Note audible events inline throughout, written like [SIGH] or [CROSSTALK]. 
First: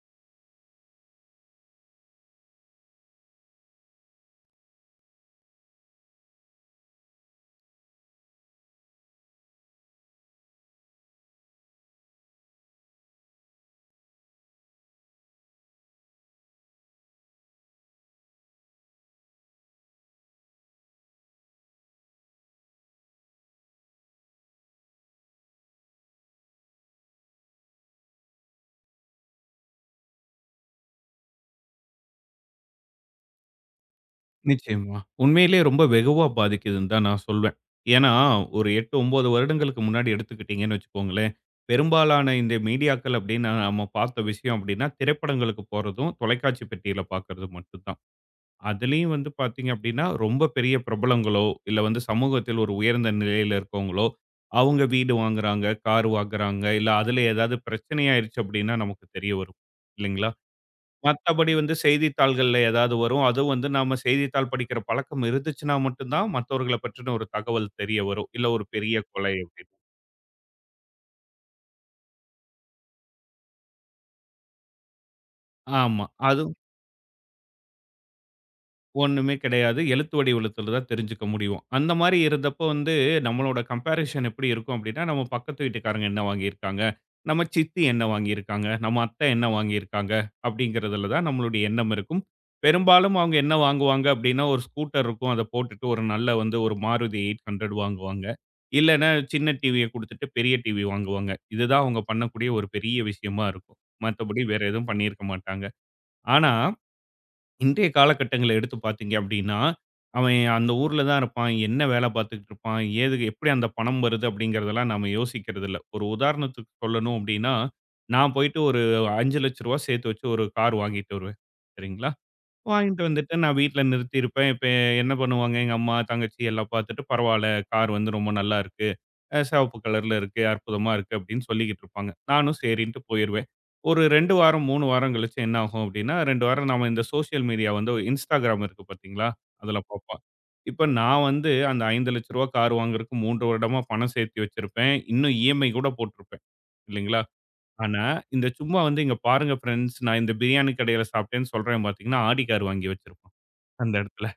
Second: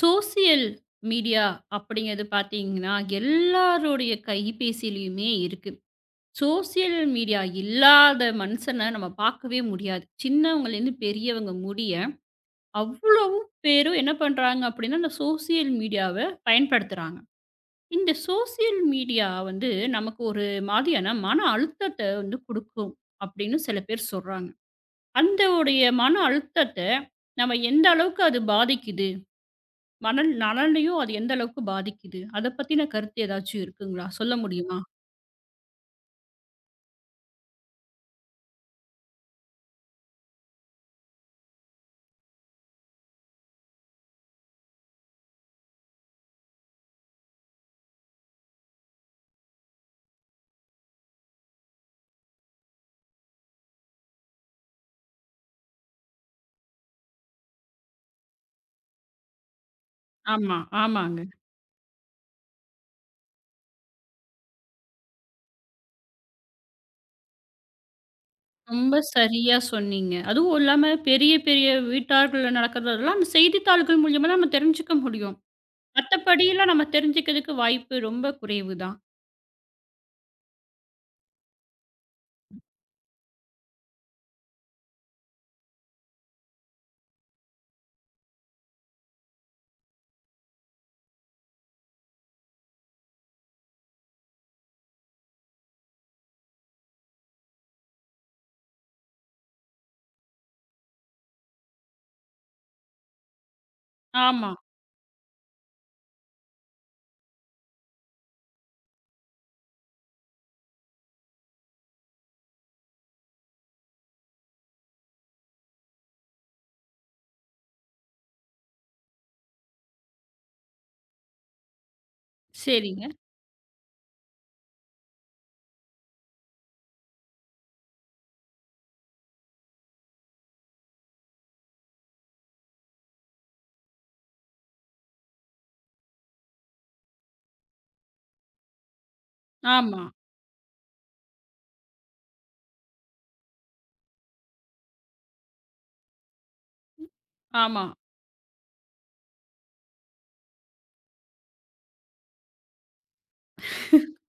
Social media அப்படிங்கிறது பார்த்தீங்கன்னா, எல்லாருடைய கைபேசியிலயுமே இருக்கு. சோசியல் மீடியா இல்லாத மனுஷன நம்ம பார்க்கவே முடியாது. சின்னவங்கலேருந்து பெரியவங்க முடிய, அவ்வளவும் பேரும் என்ன பண்றாங்க அப்படின்னா, இந்த சோசியல் மீடியாவ பயன்படுத்துறாங்க. இந்த சோசியல் மீடியா வந்து நமக்கு ஒரு மாதிரியான மன அழுத்தத்த வந்து குடுக்கும் அப்படின்னு சில பேர் சொல்றாங்க. அந்த உடைய மன அழுத்தத்த நம்ம எந்த அளவுக்கு அது பாதிக்குது? மணல் நலனையும் அது எந்த அளவுக்கு பாதிக்குது? அத பத்தின கருத்து ஏதாச்சும் இருக்குங்களா? சொல்ல முடியுமா? நிச்சயமா. உண்மையிலேயே ரொம்ப வெகுவா பாதிக்குதுன்னு தான் நான் சொல்வேன். ஏன்னா, ஒரு 8, 9 வருடங்களுக்கு முன்னாடி எடுத்துக்கிட்டீங்கன்னு வச்சுக்கோங்களேன், பெரும்பாலான இந்த மீடியாக்கள் அப்டின்னா நம்ம பார்த்த விஷயம் அப்டின்னா, திரைப்படங்களுக்கு போறதும், தொலைக்காட்சி பெட்டியில பார்க்கறதும் மட்டும் தான். அதுலயும் வந்து பார்த்தீங்க அப்டின்னா, ரொம்ப பெரிய பிரபலங்களோ, இல்ல வந்து சமூகத்தில் ஒரு உயர்ந்த நிலையில இருக்கவங்களோ, அவங்க வீடு வாங்குறாங்க, கார் வாங்குறாங்க, இல்ல அதுல ஏதாவது பிரச்சனை ஆயிருச்சு அப்டின்னா நமக்கு தெரிய வரும். இல்லைங்களா? ஆமா, ஆமாங்க. மத்தபடி வந்து செய்தித்தாள்கள்ல ஏதாவது வரும். அதுவும் வந்து நாம செய்தித்தாள் படிக்கிற பழக்கம் இருந்துச்சுன்னா மட்டும் தான் மத்தவர்கள பற்றின ஒரு தகவல் தெரிய வரும். இல்ல ஒரு ரொம்ப பெரிய கொலை சரியா அப்படின்னு. சொன்னீங்க. அதுவும் இல்லாம பெரிய, பெரிய வீட்டார்கள்ல நடக்கிறதெல்லாம் அந்த செய்தித்தாள்கள் மூலியமா நம்ம தெரிஞ்சுக்க முடியும். ஆமா. அது மத்தபடிலாம் நம்ம தெரிஞ்சுக்கிறதுக்கு வாய்ப்பு ரொம்ப குறைவு தான். ஒண்ணுமே கிடையாது. எழுத்து வடிவத்துல தான் தெரிஞ்சுக்க முடியும். அந்த மாரி இருந்தப்போ வந்து நம்மளோட கம்பேரிசன் எப்படி இருக்கும் அப்படின்னா, நம்ம பக்கத்து வீட்டுக்காரங்க என்ன வாங்கியிருக்காங்க? நம்ம சித்தி என்ன வாங்கியிருக்காங்க? நம்ம அத்தை என்ன வாங்கியிருக்காங்க? அப்படிங்கிறதுல தான் நம்மளுடைய எண்ணம் இருக்கும். பெரும்பாலும் அவங்க என்ன வாங்குவாங்க அப்படின்னா, ஒரு ஸ்கூட்டர் இருக்கும். அத போட்டுட்டு ஒரு நல்ல வந்து ஒரு Maruti 800 வாங்குவாங்க. இல்லன்னா சின்ன டிவிய குடுத்துட்டு பெரிய டிவி வாங்குவாங்க. இதுதான் அவங்க பண்ணக்கூடிய ஒரு பெரிய விஷயமா இருக்கும். மத்தபடி ஆமா. வேற எதுவும் பண்ணியிருக்க மாட்டாங்க. ஆனா இன்றைய காலகட்டங்கள எடுத்து பார்த்தீங்க அப்படின்னா, அவன் அந்த ஊர்ல தான் இருப்பான். என்ன வேலை பார்த்துக்கிட்டு இருப்பான்? ஏது எப்படி அந்த பணம் வருது? அப்படிங்கிறதெல்லாம் நாம யோசிக்கிறதில்ல. ஒரு உதாரணத்துக்கு சொல்லணும் அப்படின்னா, நான் போயிட்டு ஒரு ரூ. 5,00,000 சேர்த்து வச்சு ஒரு கார் வாங்கிட்டு வருவேன். சரிங்களா? வாங்கிட்டு சரிங்க. வந்துட்டு நான் வீட்ல நிறுத்தியிருப்பேன். இப்ப என்ன பண்ணுவாங்க, எங்க அம்மா, தங்கச்சி எல்லாம் பார்த்துட்டு, "பரவால்ல, கார் வந்து ரொம்ப நல்லா இருக்கு. அ சிவப்பு கலர்ல இருக்கு. அற்புதமா இருக்கு" அப்படின்னு சொல்லிக்கிட்டு இருப்பாங்க. நானும் சரின்ட்டு போயிருவேன். ஒரு 2 வாரம், 3 வாரம் கழிச்சு என்ன ஆகும் அப்படின்னா, 2 வாரம் நாம இந்த சோசியல் மீடியா வந்து Instagram இருக்கு பார்த்தீங்களா? அதுல ஆமா, பார்ப்போம். இப்ப நான் வந்து அந்த ரூ. 5,00,000 கார் வாங்குறதுக்கு 3 வருடமா பணம் சேர்த்து வச்சிருப்பேன். இன்னும் இஎம்ஐ கூட போட்டிருப்பேன் இல்லைங்களா? ஆமா. ஆனா, இந்த சும்மா வந்து இங்க பாருங்க ஃபிரெண்ட்ஸ் நான் இந்த பிரியாணி கடையில சாப்பிட்டேன்னு சொல்றேன் பார்த்தீங்கன்னா, ஆடி கார் வாங்கி வச்சிருப்பான் அந்த இடத்துல.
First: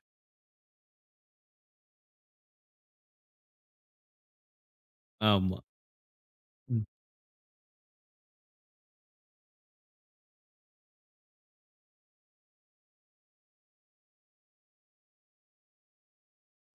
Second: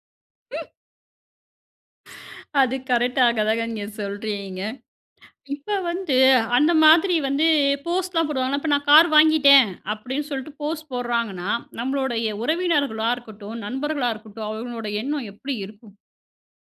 அது கரெக்டாக தாங்க நீங்க சொல்றீங்க. ஆமா. இப்ப வந்து அந்த ம். மாதிரி வந்து போஸ்ட்லாம் போடுவாங்கல்ல. இப்ப நான் கார் வாங்கிட்டேன் அப்படின்னு சொல்லிட்டு போஸ்ட் போடுறாங்கன்னா, நம்மளுடைய உறவினர்களா இருக்கட்டும், நண்பர்களா இருக்கட்டும், அவங்களோட எண்ணம் எப்படி இருக்கும்?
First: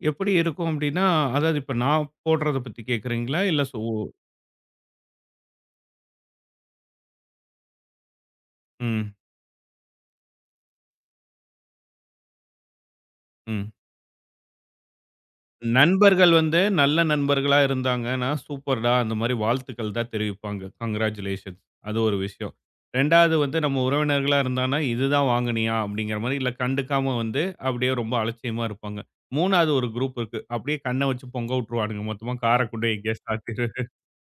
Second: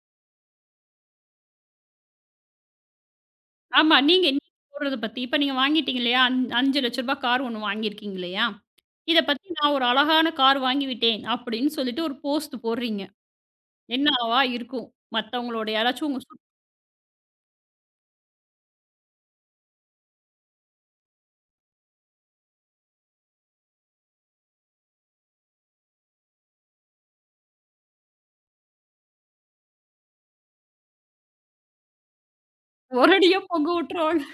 எப்படி இருக்கும் அப்படின்னா, அதாவது இப்ப நான் போடுறத பத்தி கேட்கிறீங்களா? இல்ல சோ ஆமா. நீங்க நீங்க போடுறத பத்தி இப்ப நீங்க வாங்கிட்டீங்க இல்லையா? ரூ. 5,00,000 கார் ஒண்ணு வாங்கியிருக்கீங்க இல்லையா? ம். இத பத்தி நான் ஒரு அழகான கார் வாங்கி விட்டேன் அப்படின்னு சொல்லிட்டு ஒரு போஸ்ட் போடுறீங்க. ம். என்னவா இருக்கும்? மத்தவங்களோட யாராச்சும் உங்க நண்பர்கள் சு வந்து நல்ல நண்பர்களா இருந்தாங்கன்னா, "சூப்பர்டா!" அந்த மாரி வாழ்த்துக்கள் தான் தெரிவிப்பாங்க. கங்கிராச்சுலேஷன்ஸ் அது ஒரு விஷயம். 2வது வந்து நம்ம உறவினர்களா இருந்தான்னா, "இதுதான் வாங்குனியா?" அப்படிங்கிற மாரி இல்ல கண்டுக்காம வந்து அப்படியே ரொம்ப அலட்சியமா இருப்பாங்க. 3வது ஒரு குரூப் இருக்கு. அப்படியே கண்ண வச்சு பொங்க விட்டுருவானுங்க. மொத்தமா கார கொண்டு போய் எங்கேயோ ஒரடியா சாத்திரு பொங்க விட்டுருவாங்க.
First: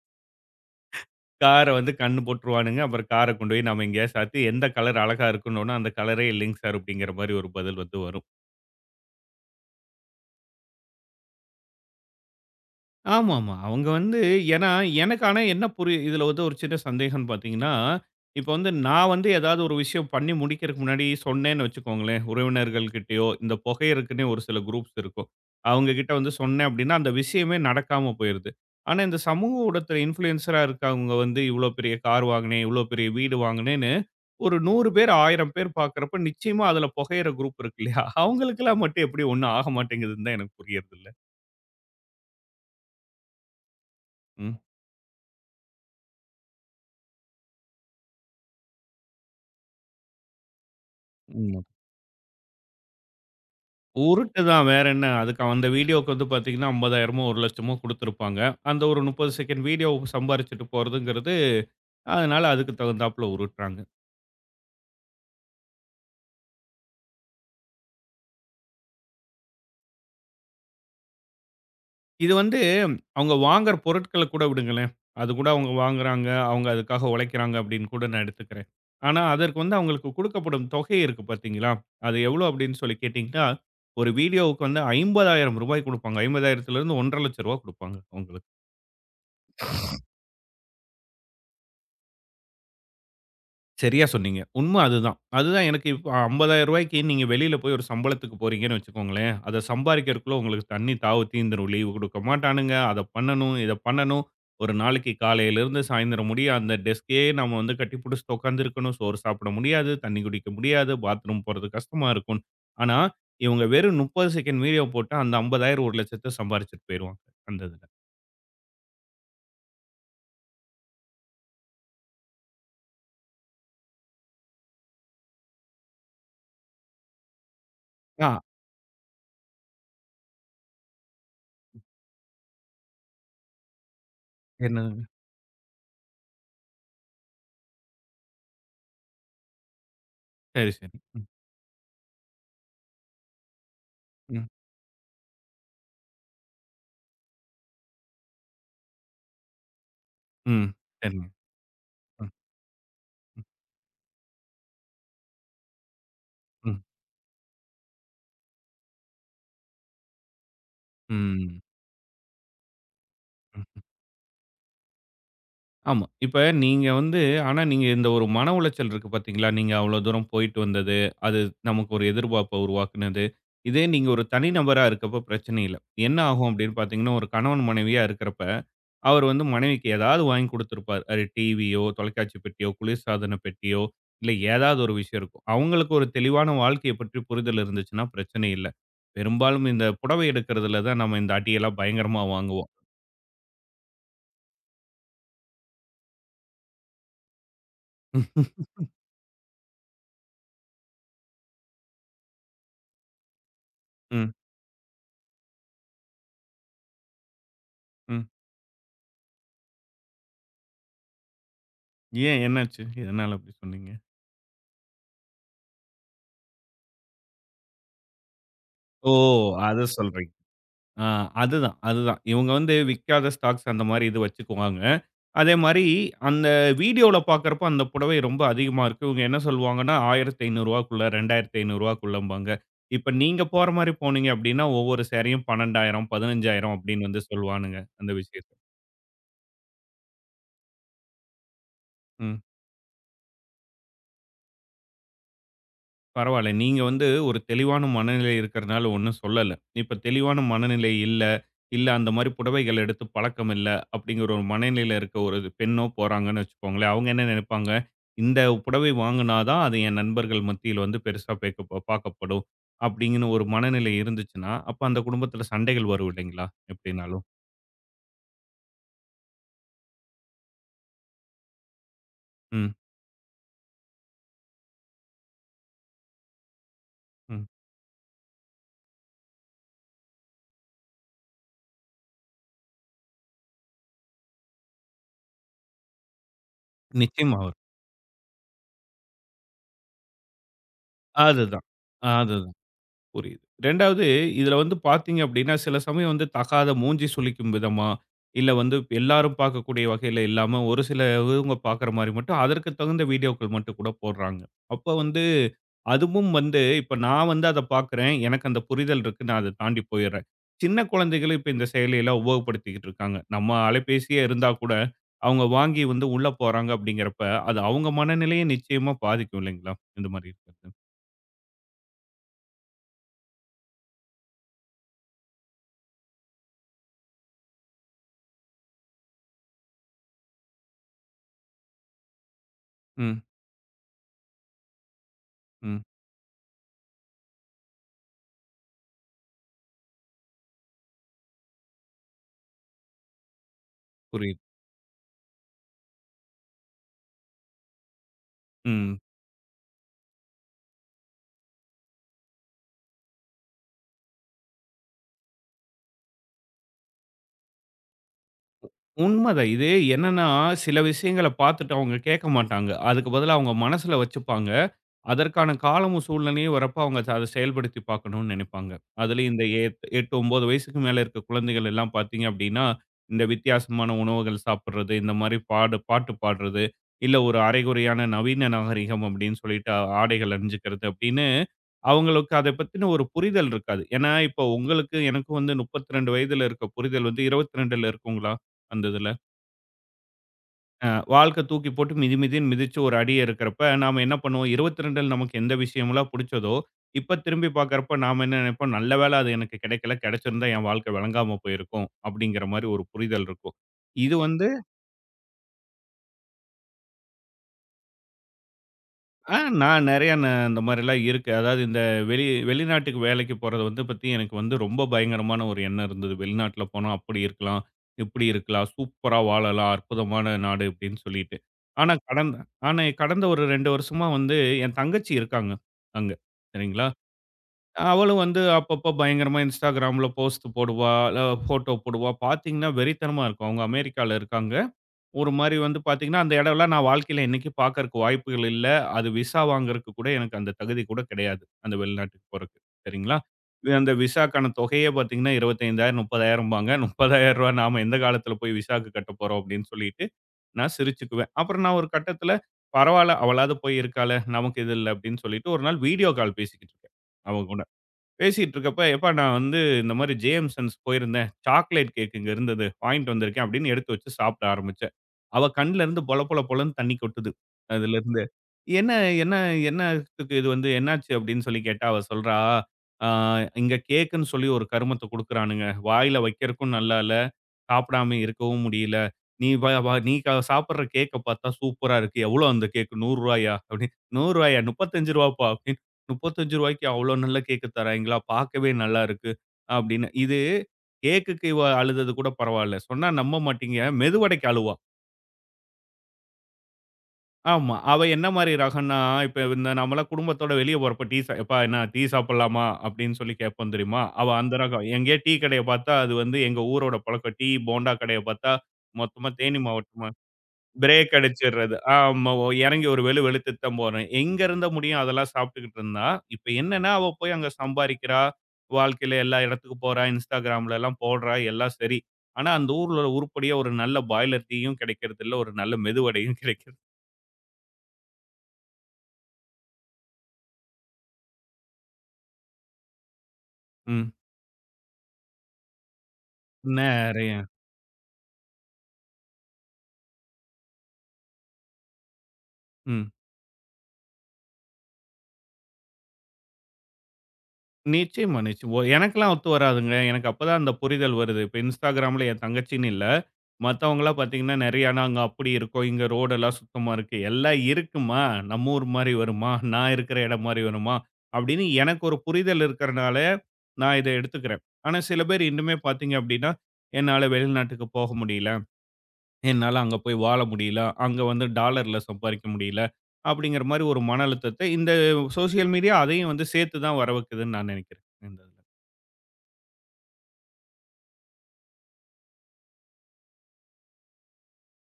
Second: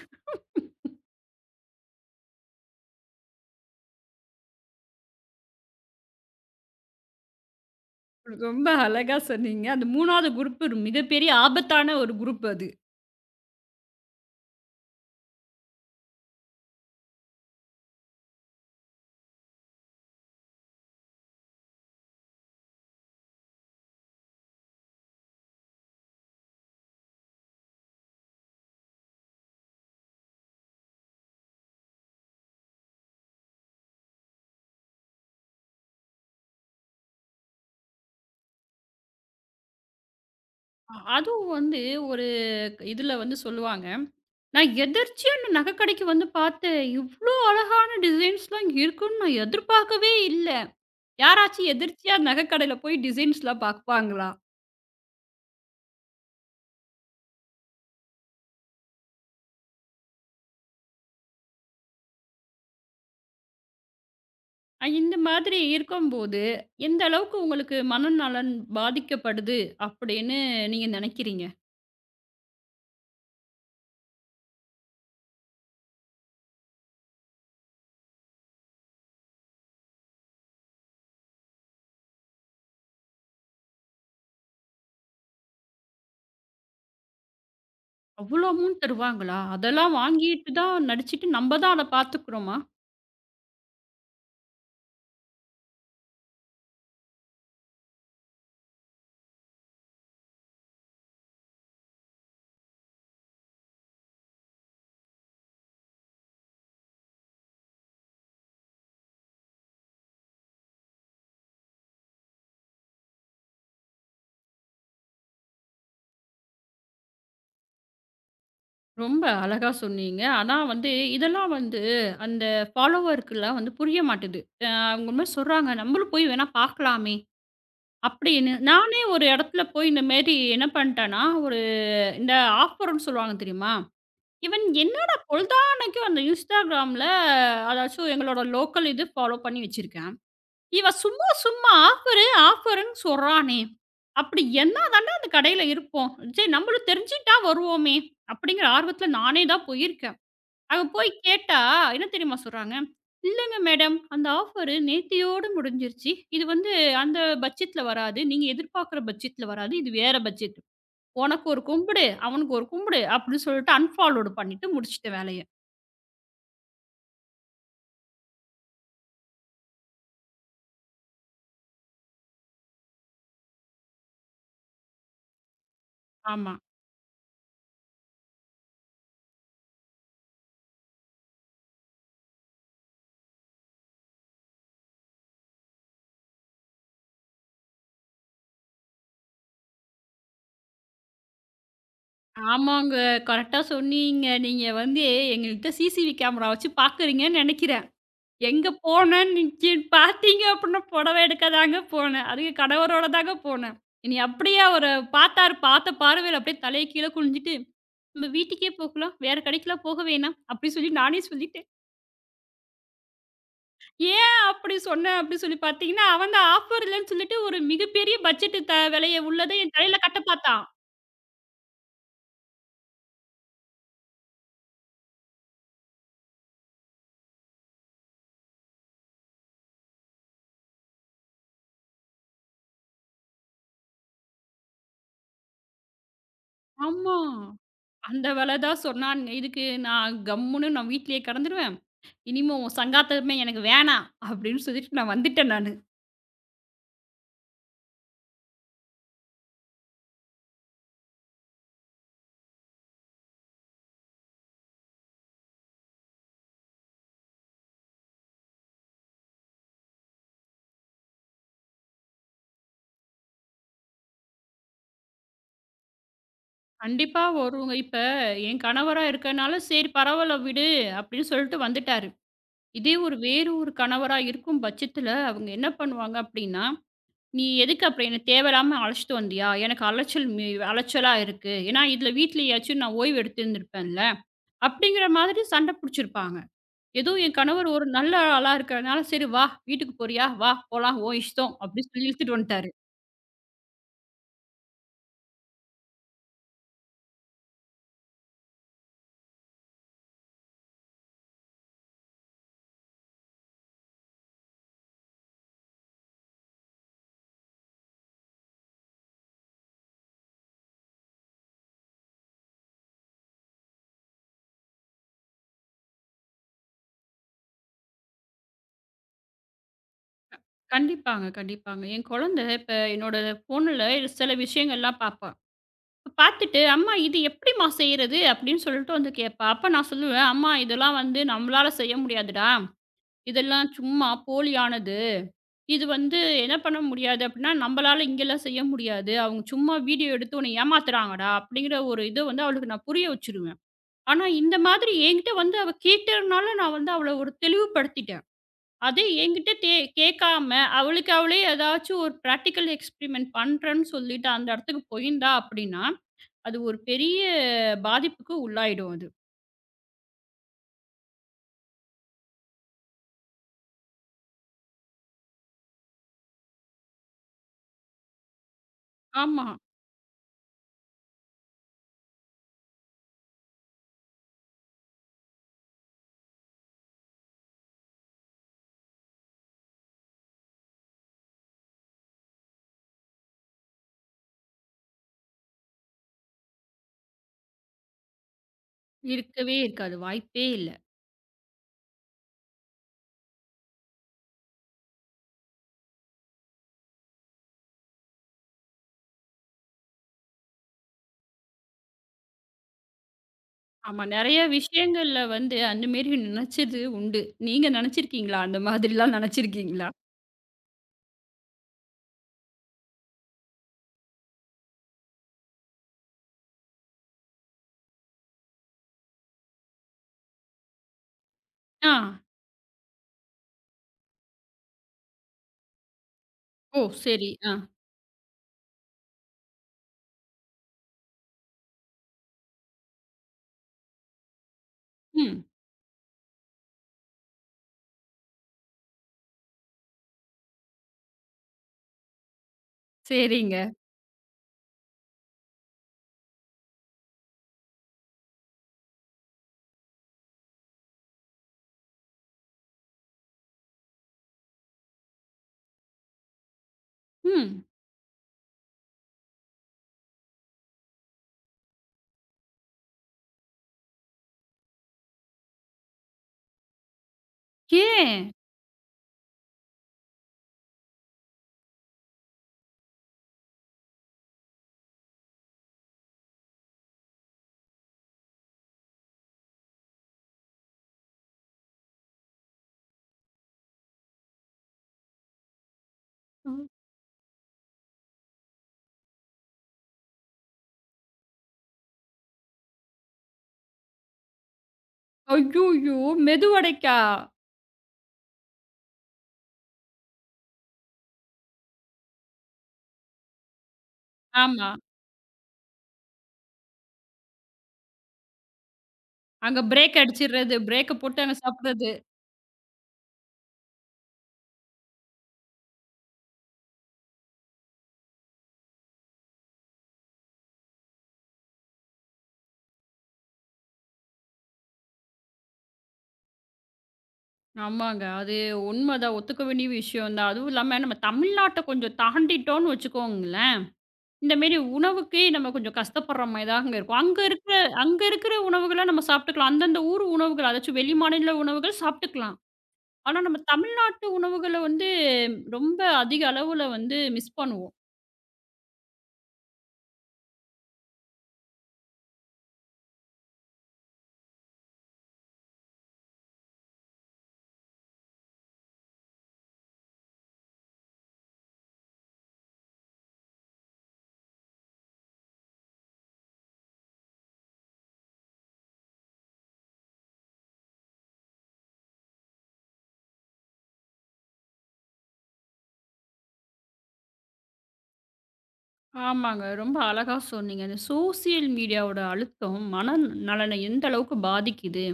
கார வந்து கண்ணு போட்டுருவானுங்க. அப்புறம் கார கொண்டு போய் நம்ம எங்கேயாவது சாத்தி, எந்த கலர் அழகா இருக்குன்னோன, "அந்த கலரே இல்லைங்க சார்" அப்படிங்கிற மாரி ஒரு பதில் வந்து வரும். ரொம்ப அழகா சொன்னீங்க. அந்த 3வது குரூப் ஒரு மிகப்பெரிய ஆபத்தான ஒரு குரூப் அது. ஆமாமா. அவங்க வந்து ஏன்னா, எனக்கு ஆனா என்ன புரி இதுல வந்து ஒரு சின்ன சந்தேகம்ன்னு பார்த்தீங்கன்னா, இப்ப வந்து நான் வந்து ஏதாவது ஒரு விஷயம் பண்ணி முடிக்கிறதுக்கு முன்னாடி சொன்னேன்னு வச்சுக்கோங்களேன், உறவினர்கள்கிட்டயோ, இந்த புகையருக்குன்னே ஒரு சில குரூப்ஸ் இருக்கும். அவங்க கிட்ட வந்து சொன்னேன் அப்படின்னா, அந்த விஷயமே நடக்காம போயிருது. ஆனா இந்த சமூக ஊடகத்துல இன்ஃப்ளூயன்ஸரா இருக்கவங்க வந்து இவ்ளோ பெரிய கார் வாங்கினேன், இவ்ளோ பெரிய வீடு வாங்கினேன்னு ஒரு 100 பேர், 1000 பேர் பார்க்கிறப்ப நிச்சயமா அதுல புகையற குரூப் இருக்கு இல்லையா? அவங்களுக்கெல்லாம் மட்டும் எப்படி ஒண்ணும் ஆக மாட்டேங்குதுன்னு தான் எனக்கு புரியறதில்ல. அதுவும் வந்து ஒரு இதுல வந்து சொல்லுவாங்க. நான் எதர்ச்சியா அந்த நகைக்கடைக்கு வந்து பார்த்தேன். இவ்ளோ அழகான டிசைன்ஸ்லாம் இங்க இருக்குன்னு நான் எதிர்பார்க்கவே இல்ல. ம். யாராச்சும் எதிர்ச்சியா நகைக்கடையில போய் டிசைன்ஸ்லாம் பார்ப்பாங்களா? உருட்டு தான் வேற என்ன. அதுக்கு அந்த வீடியோக்கு வந்து பார்த்தீங்கன்னா, 50,000மோ 1,00,000மோ குடுத்துருப்பாங்க. அந்த ஒரு 30 செகண்ட் வீடியோ சம்பாரிச்சுட்டு போறதுங்கிறது, அதனால அதுக்கு தகுந்தாப்புல உருட்டுறாங்க. இந்த மாதிரி இருக்கும்போது, எந்த அளவுக்கு உங்களுக்கு மனநலன் பாதிக்கப்படுது அப்படின்னு நீங்க நினைக்கிறீங்க? இது வந்து அவங்க வாங்குற பொருட்கள கூட விடுங்களேன். அது கூட அவங்க வாங்குறாங்க, அவங்க அதுக்காக உழைக்கிறாங்க அப்படின்னு கூட நான் எடுத்துக்கிறேன். ஆனா, அதற்கு வந்து அவங்களுக்கு குடுக்கப்படும் தொகை இருக்கு பார்த்தீங்களா, அது எவ்வளோ அப்படின்னு சொல்லி கேட்டீங்கன்னா, ஒரு வீடியோவுக்கு வந்து ரூ. 50,000 குடுப்பாங்க. 50,000த்திலிருந்து 1,50,000 ரூவா குடுப்பாங்க அவங்களுக்கு. அவ்வளோ அமௌண்ட் தருவாங்களா? அதெல்லாம் வாங்கிட்டு தான் நடிச்சுட்டு நம்ம தான் அத பார்த்துக்கிறோமா? சரியா சொன்னீங்க. உண்ம அதுதான். அதுதான் எனக்கு இப்ப ரூ. 50,000 நீங்க வெளியில போய் ஒரு சம்பளத்துக்கு போறீங்கன்னு வச்சுக்கோங்களேன், அத சம்பாரிக்கிறதுக்குள்ள உங்களுக்கு தண்ணி தாவு தீந்துரும். லீவு குடுக்க மாட்டானுங்க. அத பண்ணணும், இத பண்ணணும். ஒரு நாளைக்கு காலையிலிருந்து சாயந்தரம் முடிய அந்த டெஸ்க்கயே நம்ம வந்து கட்டிப்புடிச்சுட்டு உட்காந்துருக்கணும். சோறு சாப்பிட முடியாது, தண்ணி குடிக்க முடியாது, பாத்ரூம் போறது கஷ்டமா இருக்கும். ஆனா, இவங்க வெறும் 30 செகண்ட் வீடியோ போட்டு அந்த 50,000 1,00,000 சம்பாரிச்சுட்டு போயிருவாங்க. அந்த இதுல. ரொம்ப அழகா சொன்னீங்க. ஆனா வந்து இதெல்லாம் வந்து அந்த ஃபாலோவருக்குலாம் வந்து புரிய மாட்டுது. அவங்க மாரி சொல்றாங்க, "நம்மளும் போய் வேணா பார்க்கலாமே!" ஆ அப்படின்னு. நானே ஒரு இடத்துல போய் இந்த மாரி என்ன பண்ட்டேன்னா, ஒரு இந்த ஆஃபர்ன்னு சொல்லுவாங்க தெரியுமா? இவன் என்னதுங்க? என்னடா பொழுதானைக்கும் அந்த Instagramல அதாச்சும் எங்களோட லோக்கல் இது ஃபாலோ பண்ணி வச்சிருக்கேன். சரி, சரி. இவன் ம், சும்மா சும்மா ஆஃபரு, ஆஃபருன்னு சொல்றானே! அப்படி ம், என்ன தாண்டா அந்த கடையில இருப்போம்? சரி நம்மளும் தெரிஞ்சுக்கிட்டா வருவோமே! அப்படிங்கிற ஆர்வத்துல நானே தான் போயிருக்கேன். ம். அங்க போய் சரிங்க. கேட்டா, என்ன ம், தெரியுமா சொல்றாங்க? "இல்லங்க மேடம், அந்த ஆஃபரு நேத்தியோட முடிஞ்சிருச்சு. இது வந்து ம், அந்த பட்ஜெட்ல வராது. நீங்க எதிர்பார்க்குற பட்ஜெட்ல வராது. இது வேற பட்ஜெட். உனக்கு ம். ஒரு கும்பிடு, அவனுக்கு ஒரு கும்பிடு" அப்படின்னு சொல்லிட்டு அன்ஃபாலோடு பண்ணிட்டு முடிச்சுட்ட வேலைய. ஆமா. இப்ப நீங்க வந்து ஆனா நீங்க இந்த ஒரு மன உளைச்சல் இருக்கு பார்த்தீங்களா? நீங்க அவ்ளோ தூரம் போயிட்டு வந்தது, அது நமக்கு ஒரு எதிர்பார்ப்ப உருவாக்குனது. இதே நீங்க ஒரு தனி நபரா இருக்கப்ப பிரச்சனை இல்ல. என்ன ஆகும் ஆமா. அப்படின்னு பார்த்தீங்கன்னா, ஒரு கணவன் மனைவியா இருக்கிறப்ப, அவர் வந்து மனைவிக்கு ஏதாவது வாங்கி குடுத்திருப்பார். அது டிவியோ, தொலைக்காட்சி பெட்டியோ, குளிர்சாதன பெட்டியோ, இல்ல ஏதாவது ஒரு விஷயம் இருக்கும். அவங்களுக்கு ஒரு தெளிவான வாழ்க்கைய பற்றி புரிதல் இருந்துச்சுன்னா பிரச்சனை இல்ல. பெரும்பாலும் இந்த புடவை எடுக்கிறதுல தான் நம்ம இந்த அடியெல்லாம் பயங்கரமா வாங்குவோம். ஆமாங்க. கரெக்ட்டா சொன்னீங்க. நீங்க வந்து எங்கள்ட்ட சிசிவி கேமரா வச்சு பார்க்குறீங்கன்னு நெனைக்கிறேன். எங்க [LAUGHS] போனேன்னு நீங்க பார்த்தீங்க அப்டின்னா, புடவை எடுக்க தாங்க போனேன். அதுவும் கணவரோட தாங்க போனேன். என்னைய ம், அப்படியே அவரு பார்த்தாரு. பார்த்த பார்வையில அப்படியே தலைய கீழ குனிஞ்சுட்டு, ம். "நம்ம வீட்டுக்கே போகலாம். வேற கடைக்கெல்லாம் போக வேணாம்." அப்படி சொல்லி நானே சொல்லிட்டேன். ஏன் என்னாச்சு? எதனால அப்படி சொன்னீங்க? ஏன் அப்படி சொன்னேன் அப்படின்னு சொல்லி பார்த்தீங்கன்னா, அவன் தான் ஆஃபர் இல்லன்னு சொல்லிட்டு ஒரு மிகப்பெரிய பட்ஜெட் த ஓ! விலைய உள்ளத என் அத தலையில கட்ட சொல்றீங்க. பார்த்தான். ஆ அதுதான், அதுதான். இவங்க வந்து விக்காத ஸ்டாக்ஸ் அந்த மாரி இது வச்சுக்குவாங்க. அதே மாரி அந்த வீடியோல பார்க்கறப்ப அந்த புடவை ரொம்ப அதிகமா இருக்கு. இவங்க என்ன சொல்லுவாங்கன்னா, ரூ. 1500க்குள்ள, ரூ. 2500க்குள்ளம்பாங்க. இப்ப நீங்க போற மாரி போனீங்க அப்படின்னா, ஒவ்வொரு சேலையும் 12,000, 15,000 அப்படின்னு ஆமா. வந்து சொல்வானுங்க அந்த அந்த விஷயத்த. வெல தான் சொன்னானுங்க. இதுக்கு நான் கம்முன்னு நான் வீட்லயே கெடந்துருவேன். ம். "இனிமே உன் சங்காத்தமே எனக்கு வேணாம்" அப்படின்னு சொல்லிட்டு நான் வந்துட்டேன் நானு. பரவால்ல. நீங்க வந்து ஒரு தெளிவான மனநிலை இருக்கிறனால ஒண்ணும் சொல்லல. இப்ப தெளிவான மனநிலை இல்ல, இல்ல அந்த மாரி புடவைகள் எடுத்து பழக்கம் இல்ல, அப்படிங்கிற ஒரு மனநிலையில இருக்க ஒரு பெண்ணோ போறாங்கன்னு வச்சுக்கோங்களேன். அவங்க என்ன நெனைப்பாங்க, இந்த புடவை வாங்குனா தான் அது என் நண்பர்கள் மத்தியில வந்து பெருசா பேக்க பார்க்கப்படும். அப்படிங்கன்னு ஒரு மனநிலை இருந்துச்சுன்னா, அப்ப அந்த குடும்பத்தில சண்டைகள் வரும் இல்லைங்களா? எப்படினாலும். கண்டிப்பா வருங்க. இப்ப என் கணவரா இருக்கனால, "சரி பரவால்ல விடு" அப்படின்னு சொல்லிட்டு வந்துட்டாரு. ம், இதே ஒரு வேறு ஒரு கணவரா இருக்கும் பட்சத்துல, அவங்க என்ன பண்ணுவாங்க அப்படின்னா, ம். "நீ எதுக்கு அப்புறம் என்ன தேவையில்லாம அழைச்சிட்டு வந்தியா? எனக்கு அலைச்சல் அலைச்சலா இருக்கு. ஏன்னா இதுல வீட்லயாச்சும் நான் ஓய்வு எடுத்திருந்திருப்பேன்ல." அப்படிங்கிற மாதிரி சண்டை புடிச்சிருப்பாங்க. ஏதோ என் நிச்சயமா வரும். கணவர் ஒரு நல்ல ஆளா இருக்கிறனால, "சரி வா, வீட்டுக்கு போறியா? வா போலாம், உன் இஷ்டம்" அதுதான். அப்படி சொல்லி அது இழுத்துட்டு வந்துட்டாரு. புரியுது. 2வது இதுல வந்து பார்த்தீங்க அப்படின்னா, சில சமயம் வந்து தகாத மூஞ்சி சுளிக்கும் விதமா, இல்ல வந்து எல்லாரும் பார்க்கக்கூடிய வகையில இல்லாம, ஒரு சில இவங்க பார்க்குற மாரி மட்டும் அதற்கு தகுந்த வீடியோக்கள் மட்டும் கூட போடுறாங்க. அப்ப வந்து அதுவும் வந்து இப்ப நான் வந்து அத பார்க்குறேன். எனக்கு அந்த புரிதல் இருக்கு. நான் அத தாண்டி போயிடுறேன். சின்ன குழந்தைகளும் இப்ப இந்த செயலியெல்லாம் உபயோகப்படுத்திக்கிட்டு இருக்காங்க. நம்ம அலைபேசியே இருந்தா கூட, அவங்க வாங்கி வந்து உள்ள போறாங்க அப்படிங்கிறப்ப, அது அவங்க மனநிலைய நிச்சயமா பாதிக்கும் இல்லைங்களா? இந்த மாரி இருக்கிறது. கண்டிப்பாங்க, கண்டிப்பாங்க. என் குழந்தை இப்ப என்னோட ஃபோன்ல சில விஷயங்கள்லாம் பாப்பா. பார்த்துட்டு, "அம்மா இது எப்படிம்மா செய்றது?" அப்படின்னு சொல்லிட்டு வந்து கேட்பா. அப்ப நான் சொல்லுவேன், "அம்மா இதெல்லாம் வந்து நம்மளால செய்ய முடியாதுடா. ம், இதெல்லாம் சும்மா போலியானது. ம். இது வந்து என்ன பண்ண முடியாது அப்படின்னா, நம்மளால இங்கெல்லாம் செய்ய முடியாது. அவங்க சும்மா வீடியோ எடுத்து உன்னை ஏமாத்துறாங்கடா." அப்படிங்கிற ஒரு இத வந்து அவளுக்கு நான் புரிய வச்சுருவேன். ஆனா புரியுது. இந்த மாதிரி என்கிட்ட வந்து அவ கேட்டதுனால நான் வந்து அவள ஒரு தெளிவுபடுத்திட்டேன். ம். அதே என்கிட்ட கேட்காம அவளுக்கு அவளே ஏதாச்சும் ஒரு பிராக்டிகல் எக்ஸ்பெரிமெண்ட் பண்றேன்னு சொல்லிட்டு அந்த இடத்துக்கு போயிருந்தா அப்படின்னா, அது ஒரு பெரிய பாதிப்புக்கு உள்ளாயிடும் அது. உண்மதான். இது என்னன்னா, சில விஷயங்கள பாத்துட்டு அவங்க கேட்க மாட்டாங்க. அதுக்கு பதிலா அவங்க மனசுல வச்சுப்பாங்க. அதற்கான காலமும் சூழ்நிலையும் வரப்ப அவங்க அத செயல்படுத்தி பாக்கணும்னு நெனைப்பாங்க. அதுலயும் இந்த ஆமா. எட் 8, 9 வயசுக்கு மேல இருக்க குழந்தைகள் எல்லாம் பாத்தீங்க அப்டின்னா, இந்த வித்தியாசமான உணவுகள் சாப்பிடுறது, இந்த மாரி பாடு பாட்டு பாடுறது, இல்ல ஒரு அரைகுறையான நவீன நாகரிகம் அப்டின்னு சொல்லிட்டு ஆடைகள் அணிஞ்சுக்கிறது அப்டின்னு, அவங்களுக்கு அத பத்தின ஒரு புரிதல் இருக்காது. ஏன்னா, இப்ப உங்களுக்கு எனக்கும் வந்து 32 வயதுல இருக்க புரிதல் வந்து 22ல இருக்குங்களா? அந்த இதுல? இருக்கவே இருக்காது. வாய்ப்பே இல்ல. அ வாழ்க்கை தூக்கி போட்டு மிதி மிதின்னு மிதிச்சு ஒரு அடி இருக்கிறப்ப, நாம என்ன பண்ணுவோம் 22ல் நமக்கு எந்த விஷயம்லாம் புடிச்சதோ, இப்ப திரும்பி பார்க்கிறப்ப நாம என்ன நினைப்போம், "நல்ல வேளை அது எனக்கு கிடைக்கல, கிடைச்சிருந்தா என் வாழ்க்கை விளங்காம போயிருக்கும்." அப்படிங்கிற மாரி ஒரு புரிதல் இருக்கும். ஆமா. இது நெறைய வந்து விஷயங்கள்ல வந்து அந்த மாரி நினைச்சது உண்டு. நீங்க நினைச்சிருக்கீங்களா? அந்த மாதிரிலாம் ஆ நான் நினைச்சிருக்கீங்களா? நெறையா இந்த மாரிலாம் இருக்கு. அதாவது இந்த வெளிநாட்டுக்கு வேலைக்கு போறது வந்து பத்தி எனக்கு வந்து ரொம்ப பயங்கரமான ஒரு எண்ணம் இருந்தது. வெளிநாட்ல போனா அப்படி இருக்கலாம், இப்படி இருக்கலாம், சூப்பரா வாழலாம், அற்புதமான நாடு அப்படின்னு சொல்லிட்டு. ஆனா ஆ. கடந்த ஆனா கடந்த ஒரு 2 வருஷமா வந்து என் தங்கச்சி இருக்காங்க அங்க. ஓ! சரிங்களா? சரி. ஆ. அவளும் வந்து அப்பப்போ பயங்கரமா Instagramல போஸ்ட் போடுவா, அ ஃபோட்டோ போடுவா. பார்த்தீங்கன்னா வெறித்தனமா இருக்கும். அவங்க அமெரிக்கால இருக்காங்க. ஒரு ம். மாரி வந்து பார்த்தீங்கன்னா, அந்த இடம்லாம் நான் வாழ்க்கையில என்னைக்கும் பார்க்கறக்கு வாய்ப்புகள் இல்ல. அது விசா வாங்குறக்கு கூட எனக்கு அந்த தகுதி கூட கிடையாது. அந்த வெளிநாட்டுக்கு போறக்கு. சரிங்களா? சரிங்க. இது அந்த விசாக்கான தொகையே பார்த்தீங்கன்னா, 25,000 30,000பாங்க. ரூ. 30,000 நாம எந்த காலத்தில போய் விசாக்கு கட்டப்போறோம் அப்படின்னு சொல்லிட்டு நான் சிரிச்சுக்குவேன். அப்புறம் நான் ஒரு கட்டத்தில பரவால்ல அவளாவது போய் இருக்காளே, நமக்கு இது இல்ல அப்படின்னு சொல்லிட்டு ஒரு நாள் வீடியோ கால் பேசிக்கிட்டு இருக்கேன். அவங்க கூட. ம். பேசிட்டு இருக்கப்ப, "எப்பா நான் வந்து இந்த மாரி ஜேஎம்சன்ஸ் போயிருந்தேன். சாக்லேட் கேக் இங்க இருந்தது. வாங்கிட்டு வந்திருக்கேன்" அப்படின்னு எடுத்து வச்சு சாப்பிட ஆரம்பிச்சேன். அவ கண்ல இருந்து பொல பொல பொலன்னு தண்ணி கொட்டுது. அதுலருந்து. ஏன்? "என்ன என்ன என்னத்துக்கு இது வந்து என்னாச்சு?" அப்படின்னு சொல்லி கேட்டா, அவ சொல்றா, "ஆ இங்க கேக்குன்னு சொல்லி ஒரு கருமத்த குடுக்குறானுங்க. வாயில வைக்கிறக்கும் நல்லா இல்ல. சாப்பிடாம இருக்கவும் முடியல. நீ வ வ நீ க சாப்பிடுற கேக்க பார்த்தா சூப்பரா இருக்கு. எவ்வளோ அந்த கேக்? ரூ. 100 அப்படின்னு "ரூ. 100 ரூ. 35 அப்படின்னு ரூ. 35க்கு அவ்ளோ நல்ல கேக்கு தராய்ங்களா? பார்க்கவே நல்லா இருக்கு. அப்படின்னு. இது கேக்குக்கு இவ அழுதது கூட பரவால்ல. சொன்னா நம்ப மாட்டீங்க. மெதுவடைக்கு அழுவா. ஐய்யய்யோ! மெதுவடைக்கா? ஆமா. அவ என்ன மாரி ரகம்னா, இப்ப இந்த நம்மலாம் குடும்பத்தோட வெளிய போறப்ப டீ சா "எப்பா என்ன டீ சாப்பிடலாமா?" அப்படின்னு சொல்லி கேட்போம் தெரியுமா? அவ அந்த ஆமா. ரகம். எங்கேயோ டீ கடைய பார்த்தா, அது வந்து எங்க ஊரோட பழக்கம். டீ, போண்டா கடைய பார்த்தா, மொத்தமா தேனி அங்க பிரேக் மாவட்டமா அடிச்சிடுறது. பிரேக்க பிரேக் போட்டு அங்க அடிச்சிடுறது. சாப்பிடுறது. ஆமா. ஒ இறங்கி ஒரு வெளு வெளுத்துத்தான் போறேன். எங்க இருந்த முடியும் அதெல்லாம் சாப்பிட்டுக்கிட்டு இருந்தா, இப்ப என்னன்னா அவ போய் அங்க சம்பாரிக்கிறா, வாழ்க்கையில எல்லா இடத்துக்கு போறா, இன்ஸ்டாகிராம்லலாம் போடுறா, எல்லாம் சரி. ஆனா அந்த ஊர்ல உள்ள உருப்படியா ஒரு நல்ல பாய்லர் டீயும் கிடைக்கிறதில்ல, ஒரு நல்ல மெதுவடையும் கிடைக்கிறது. ஆமாங்க. அது உண்மதான். ஒத்துக்க வேண்டிய விஷயம் தான். அதுவும் இல்லாம நம்ம தமிழ்நாட்ட கொஞ்சம் தாண்டிட்டோம்னு வச்சுக்கோங்களேன் ம். இந்த மாரி உணவுக்கே நம்ம கொஞ்சம் கஷ்டப்படுற மாரி தாங்க இருக்கும். அங்க நெறைய. இருக்கிற அங்க இருக்கிற உணவுகள நம்ம சாப்பிட்டுக்கலாம். அந்தந்த ஊர் உணவுகள் அதாச்சும் வெளிமாநில உணவுகள் சாப்பிட்டுக்கலாம். ம். ஆனா நம்ம தமிழ்நாட்டு உணவுகள வந்து ரொம்ப அதிக அளவுல வந்து மிஸ் பண்ணுவோம். நிச்சயமா, நிச்சயமா. எனக்கெல்லாம் ஒத்து வராதுங்க. எனக்கு அப்பதான் அந்த புரிதல் வருது. இப்ப Instagramல என் தங்கச்சின்னு இல்ல. மத்தவங்கலாம் பார்த்தீங்கன்னா, நெறைய ஆனா அங்க அப்படி இருக்கும். இங்க ரோடெல்லாம் சுத்தமா இருக்கு. எல்லாம் இருக்கும்மா. நம்ம ஊர் மாரி வருமா? நான் இருக்கிற இடம் மாரி வருமா? அப்படின்னு எனக்கு ஒரு புரிதல் இருக்கிறனால, நான் இத எடுத்துக்கிறேன். ஆனா சில பேர் இன்னுமே பார்த்தீங்க அப்படின்னா, என்னால வெளிநாட்டுக்கு போக முடியல. என்னால அங்க போய் வாழ முடியல. அங்க வந்து டாலர்ல சம்பாரிக்க முடியல. அப்படிங்கிற மாரி ஒரு மன அழுத்தத்த இந்த சோசியல் மீடியா அதையும் வந்து சேர்த்து தான் வர வைக்குதுன்னு நான் நினைக்கிறேன். இந்த இதுல. ஆமாங்க. ரொம்ப அழகா சொன்னீங்க. இந்த சோசியல் மீடியாவோட அழுத்தம் மன நலனை எந்த அளவுக்கு பாதிக்குது?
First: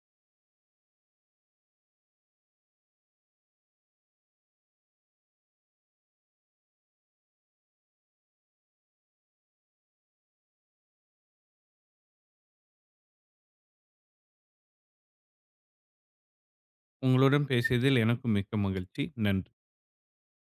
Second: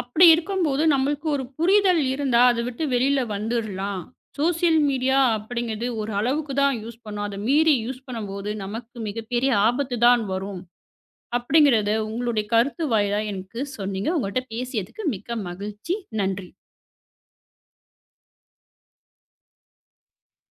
அப்படி இருக்கும்போது நம்மளுக்கு ஒரு புரிதல் இருந்தா, அத விட்டு வெளில வந்துர்லாம். சோசியல் மீடியா அப்படிங்கிறது ஒரு அளவுக்கு தான் யூஸ் பண்ணணும். அத மீறி யூஸ் பண்ணும்போது நமக்கு மிகப்பெரிய ஆபத்து தான் வரும். அப்படிங்கிறத உங்களுடைய கருத்து வாயிலா எனக்கு சொன்னீங்க. உங்கள்ட்ட பேசியதுக்கு மிக்க மகிழ்ச்சி. நன்றி. உங்களுடன் பேசியதில் எனக்கும் மிக்க மகிழ்ச்சி. நன்றி.